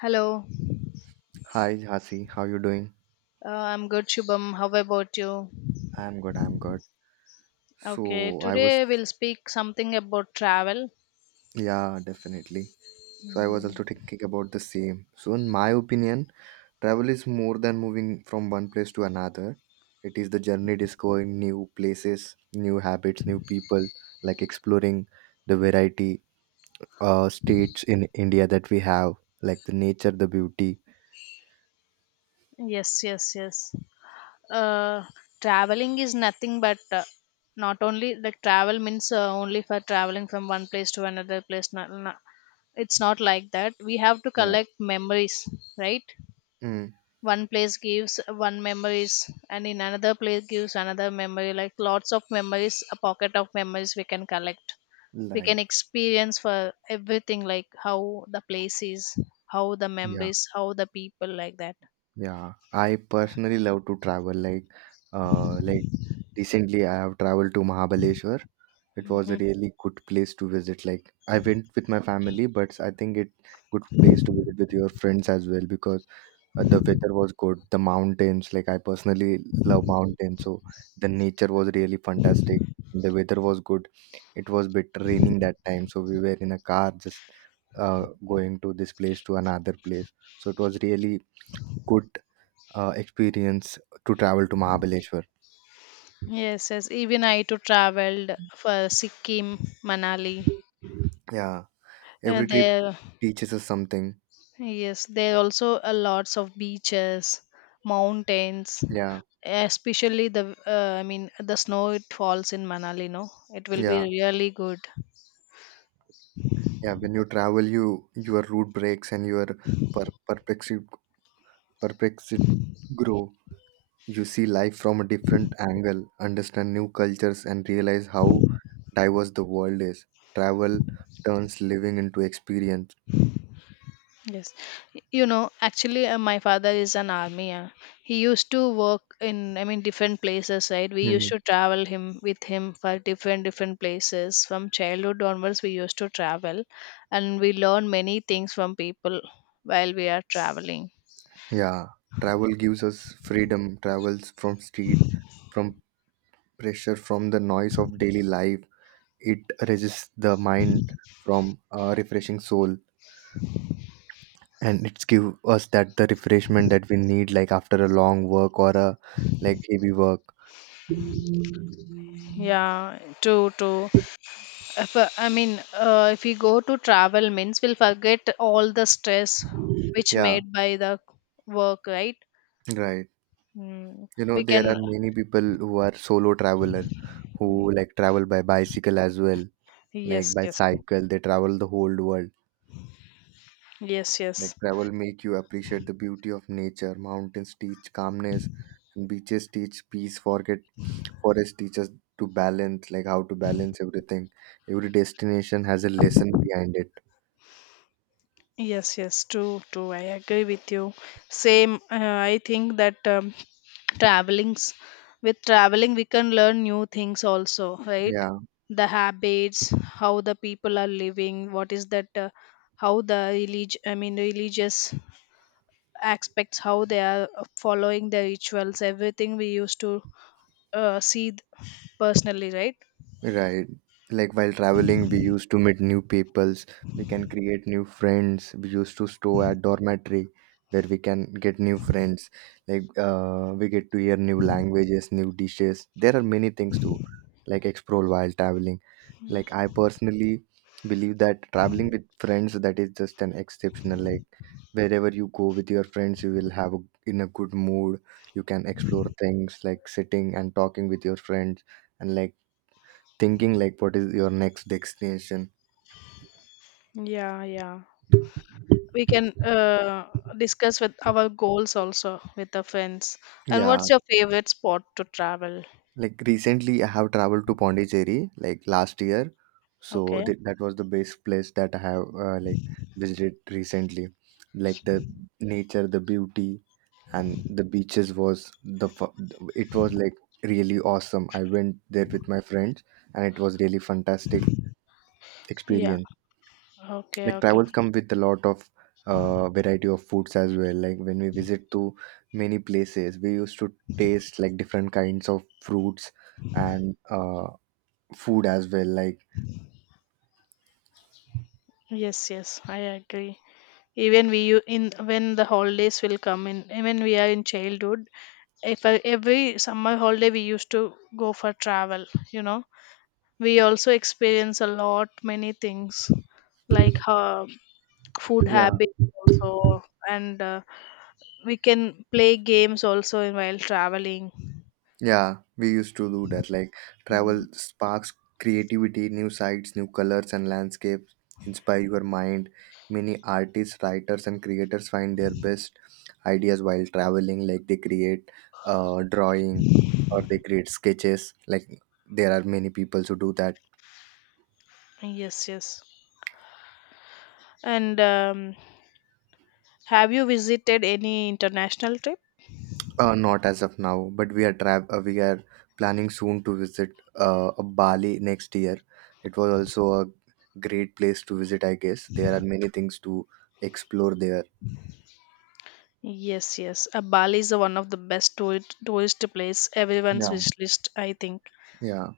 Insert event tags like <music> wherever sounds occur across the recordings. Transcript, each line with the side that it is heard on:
left: Hello,
right: Hi, Hasi. How you doing?
left: I'm good, Shubham. How about you?
right: I'm good. I'm good.
left: Okay,
right: So I was,
left: today we'll speak something about travel.
right: yeah, definitely. So I was also thinking about the same. So in my opinion, travel is more than moving from one place to another. It is the journey discovering new places, new habits, new people, like exploring the variety states in India that we have, like the nature, the beauty.
left: Yes, yes, yes. Uh, Traveling is nothing but not only like travel means only for traveling from one place to another place. No, no, it's not like that. We have to
right: Yeah.
left: collect memories, right?
right: Mm,
left: One place gives one memories, and in another place gives another memory. Like lots of memories, a pocket of memories we can collect we can
right: like
left: experience for everything like how the place is how the
right: yeah,
left: members how the people like that.
right: yeah. I personally love to travel, uh like Recently, I have traveled to Mahabaleshwar. It was a
left: Mhm.
right: really good place to visit. Like I went with my family, but I think it good place to visit with your friends as well because the weather was good. The mountains, like I personally love mountains, so the nature was really fantastic. The weather was good. It was bit raining that time, so we were in a car just uh, going to this place to another place. So it was really good experience to travel to Mahabaleshwar.
left: Yes, yes, even I too traveled for Sikkim, Manali.
right: Yeah. Every trip
left: There
right: teaches us something.
left: Yes, there are also a lots of beaches, mountains,
right: Yeah,
left: especially the uh, i mean the snow it falls in Manali, no, it will be
right: yeah,
left: really good.
right: yeah. When you travel, you your route breaks and your perplexity perplexity grow. You see life from a different angle, understand new cultures, and realize how diverse the world is. Travel turns living into experience.
left: Yes, you know, actually, my father is an army. He used to work in, I mean, different places, right? We used
right: Hmm.
left: to travel him for different different places. From childhood onwards, we used to travel, and we learn many things from people while we are traveling.
right: Yeah, travel gives us freedom. Travels from street, from pressure, from the noise of daily life. It resists the mind from a refreshing soul. And it's give us that the refreshment that we need like after a long work or a like heavy work.
left: Yeah, if, I mean, if we go to travel, means we'll forget all the stress which
right: Yeah,
left: made by the work, right?
right: right.
left: Mm.
right: You know
left: We
right: there
left: can,
right: are many people who are solo traveler who like travel by bicycle as well, like
left: yes,
right: by
left: yes,
right: cycle they travel the whole world.
left: yes, yes.
right: Like travel make you appreciate the beauty of nature. Mountains teach calmness, and beaches teach peace. Forget forest teaches to balance, like how to balance everything. Every destination has a lesson behind it.
left: Yes, yes, true, true. I agree with you. Same. I think that travelings with traveling we can learn new things also, right?
right: Yeah.
left: The habits, how the people are living, what is that, how the I mean religious aspects, how they are following the rituals, everything we used to uh, see th- personally, right?
right: Right. Like while traveling, we used to meet new peoples. We can create new friends. We used to stay at dormitory where we can get new friends. Like we get to hear new languages, new dishes. There are many things to like explore while traveling. Like I personally believe that traveling with friends that is just an exceptional. Like wherever you go with your friends, you will have a, in a good mood. You can explore things like sitting and talking with your friends and like thinking like what is your next destination?
left: Yeah, yeah. We can discuss with our goals also with the friends. And
right: Yeah,
left: what's your favorite spot to travel?
right: like recently I have traveled to Pondicherry like last year. So
left: Okay.
right: that was the best place that I have like visited recently. Like the nature, the beauty and the beaches was the it was like really awesome. I went there with my friends and it was really fantastic
left: Yeah.
right: experience.
left: Okay.
right: Like
left: Okay.
right: travels come with a lot of variety of foods as well, like when we visit to many places we used to taste like different kinds of fruits and food as well like
left: Yes. Yes. I agree. Even in when the holidays will come in, even we are in childhood, if I, every summer holiday we used to go for travel. You know, we also experience a lot many things like food
right: yeah.
left: habits also and we can play games also while traveling.
right: Yeah, we used to do that. Like
left: Mm.
right: travel sparks creativity, new sights, new colors and landscapes, inspire your mind. Many artists, writers, and creators find their best ideas while traveling. Like they create drawing or they create sketches. Like there are many people who do that.
left: Yes, yes, and have you visited any international trip?
right: Not as of now, but we are we are planning soon to visit Bali next year. It was also a great place to visit, I guess. There are many things to explore there.
left: Yes, yes, Bali is one of the best tourist, tourist place, everyone's
right: Yeah,
left: wish list, I think.
right: yeah,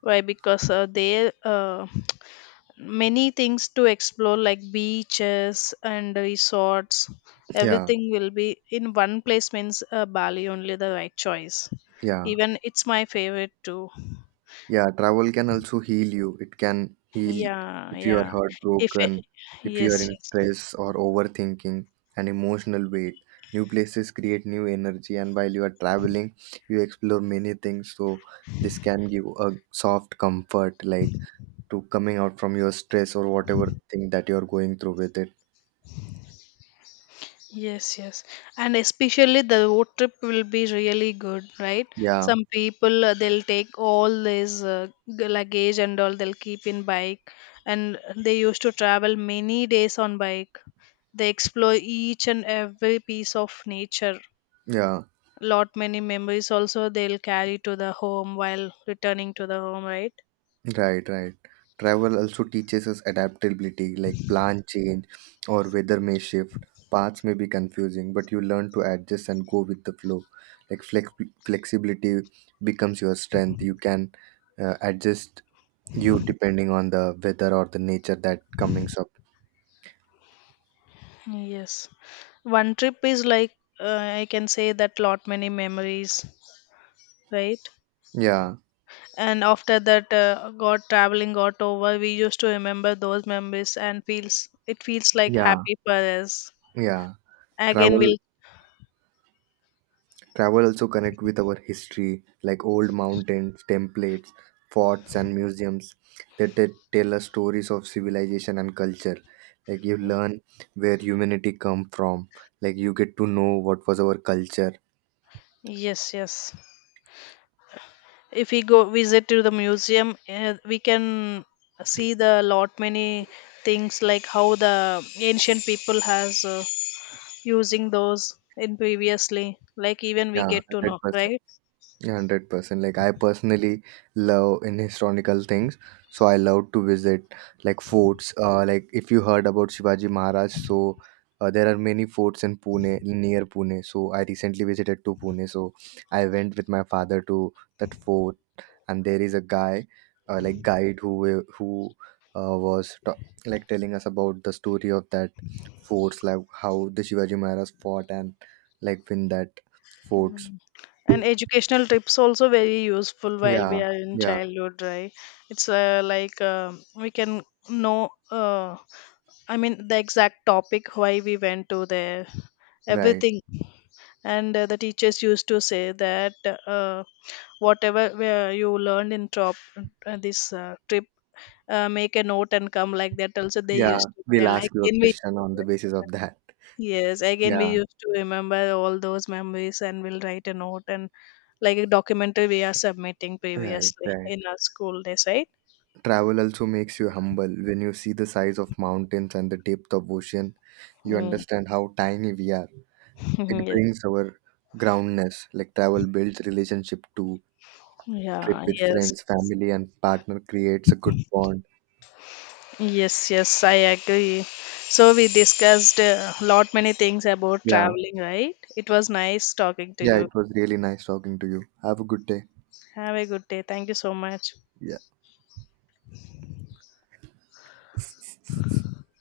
left: Why? Because there many things to explore, like beaches and resorts,
right: yeah,
left: everything will be in one place. Means Bali only the right choice.
right: yeah.
left: Even it's my favorite too.
right: Yeah, travel can also heal you. It can heal
left: Yeah,
right: if you are
left: yeah. if
right: heartbroken, if you are
left: Yes,
right: in
left: yes,
right: stress or overthinking and emotional weight. New places create new energy, and while you are traveling, you explore many things. So, this can give a soft comfort, like to coming out from your stress or whatever thing that you are going through with it.
left: yes, yes, and especially the road trip will be really good, right?
right: Yeah,
left: Some people they'll take all this luggage and all, they'll keep in bike, and they used to travel many days on bike. They explore each and every piece of nature.
right: yeah.
left: Lot many memories also they'll carry to the home while returning to the home, right?
right: Right, right. Travel also teaches us adaptability, like plan change or weather may shift. Paths may be confusing, but you learn to adjust and go with the flow. Like flexibility becomes your strength. You can adjust you depending on the weather or the nature that comings up.
left: Yes, one trip is like, uh, I can say that lot many memories, right?
right: Yeah,
left: And after that, got traveling got over, we used to remember those memories and feels like
right: yeah,
left: happy for us.
right: yeah.
left: Again
right: Travel
left: we'll
right: Travel also connect with our history, like old mountains, templates, forts, and museums. That They tell us stories of civilization and culture. Like you learn where humanity come from. Like you get to know what was our culture.
left: Yes, yes, if we go visit to the museum, we can see the lot many things like how the ancient people has using those in previously, like even we
right: Yeah,
left: get to know,
right: 100%.
left: right?
right: Yeah, 100% like I personally love in historical things, so I love to visit like forts, like if you heard about Shivaji Maharaj. So there are many forts in Pune near Pune, so I recently visited to Pune. So I went with my father to that fort, and there is a guy, like guide who uh, was ta- like telling us about the story of that forts, like how the Shivaji Maharaj fought and like win that forts.
left: And educational trips also very useful while we
right: Yeah,
left: are in
right: yeah.
left: childhood, right? It's we can know, I mean the exact topic why we went to there,
right: Right.
left: everything. And the teachers used to say that uh, whatever you learned in this trip, make a note and come, like that also they
right: Yeah,
left: used to
right: we'll
left: tell like
right: ask you a
left: in me.
right: question on the basis of that.
left: Yes, again, we
right: Yeah,
left: used to remember all those memories and we'll write a note and like a documentary we are submitting
right: right,
left: previously
right: right.
left: in our school days, right?
right: Travel also makes you humble. When you see the size of mountains and the depth of ocean, you
left: Mm.
right: understand how tiny we are. It
left: <laughs> Yes.
right: brings our groundness. Like travel builds relationship too. Trip
left: Yeah,
right: with
left: yes,
right: friends,
left: yes.
right: family, and partner creates a good bond.
left: Yes, yes, I agree. So we discussed a lot many things about
right: Yeah,
left: traveling, right? It was nice talking to
right: yeah,
left: you.
right: it was really nice talking to you. Have a good day.
left: Have a good day. Thank you so much.
right: Yeah.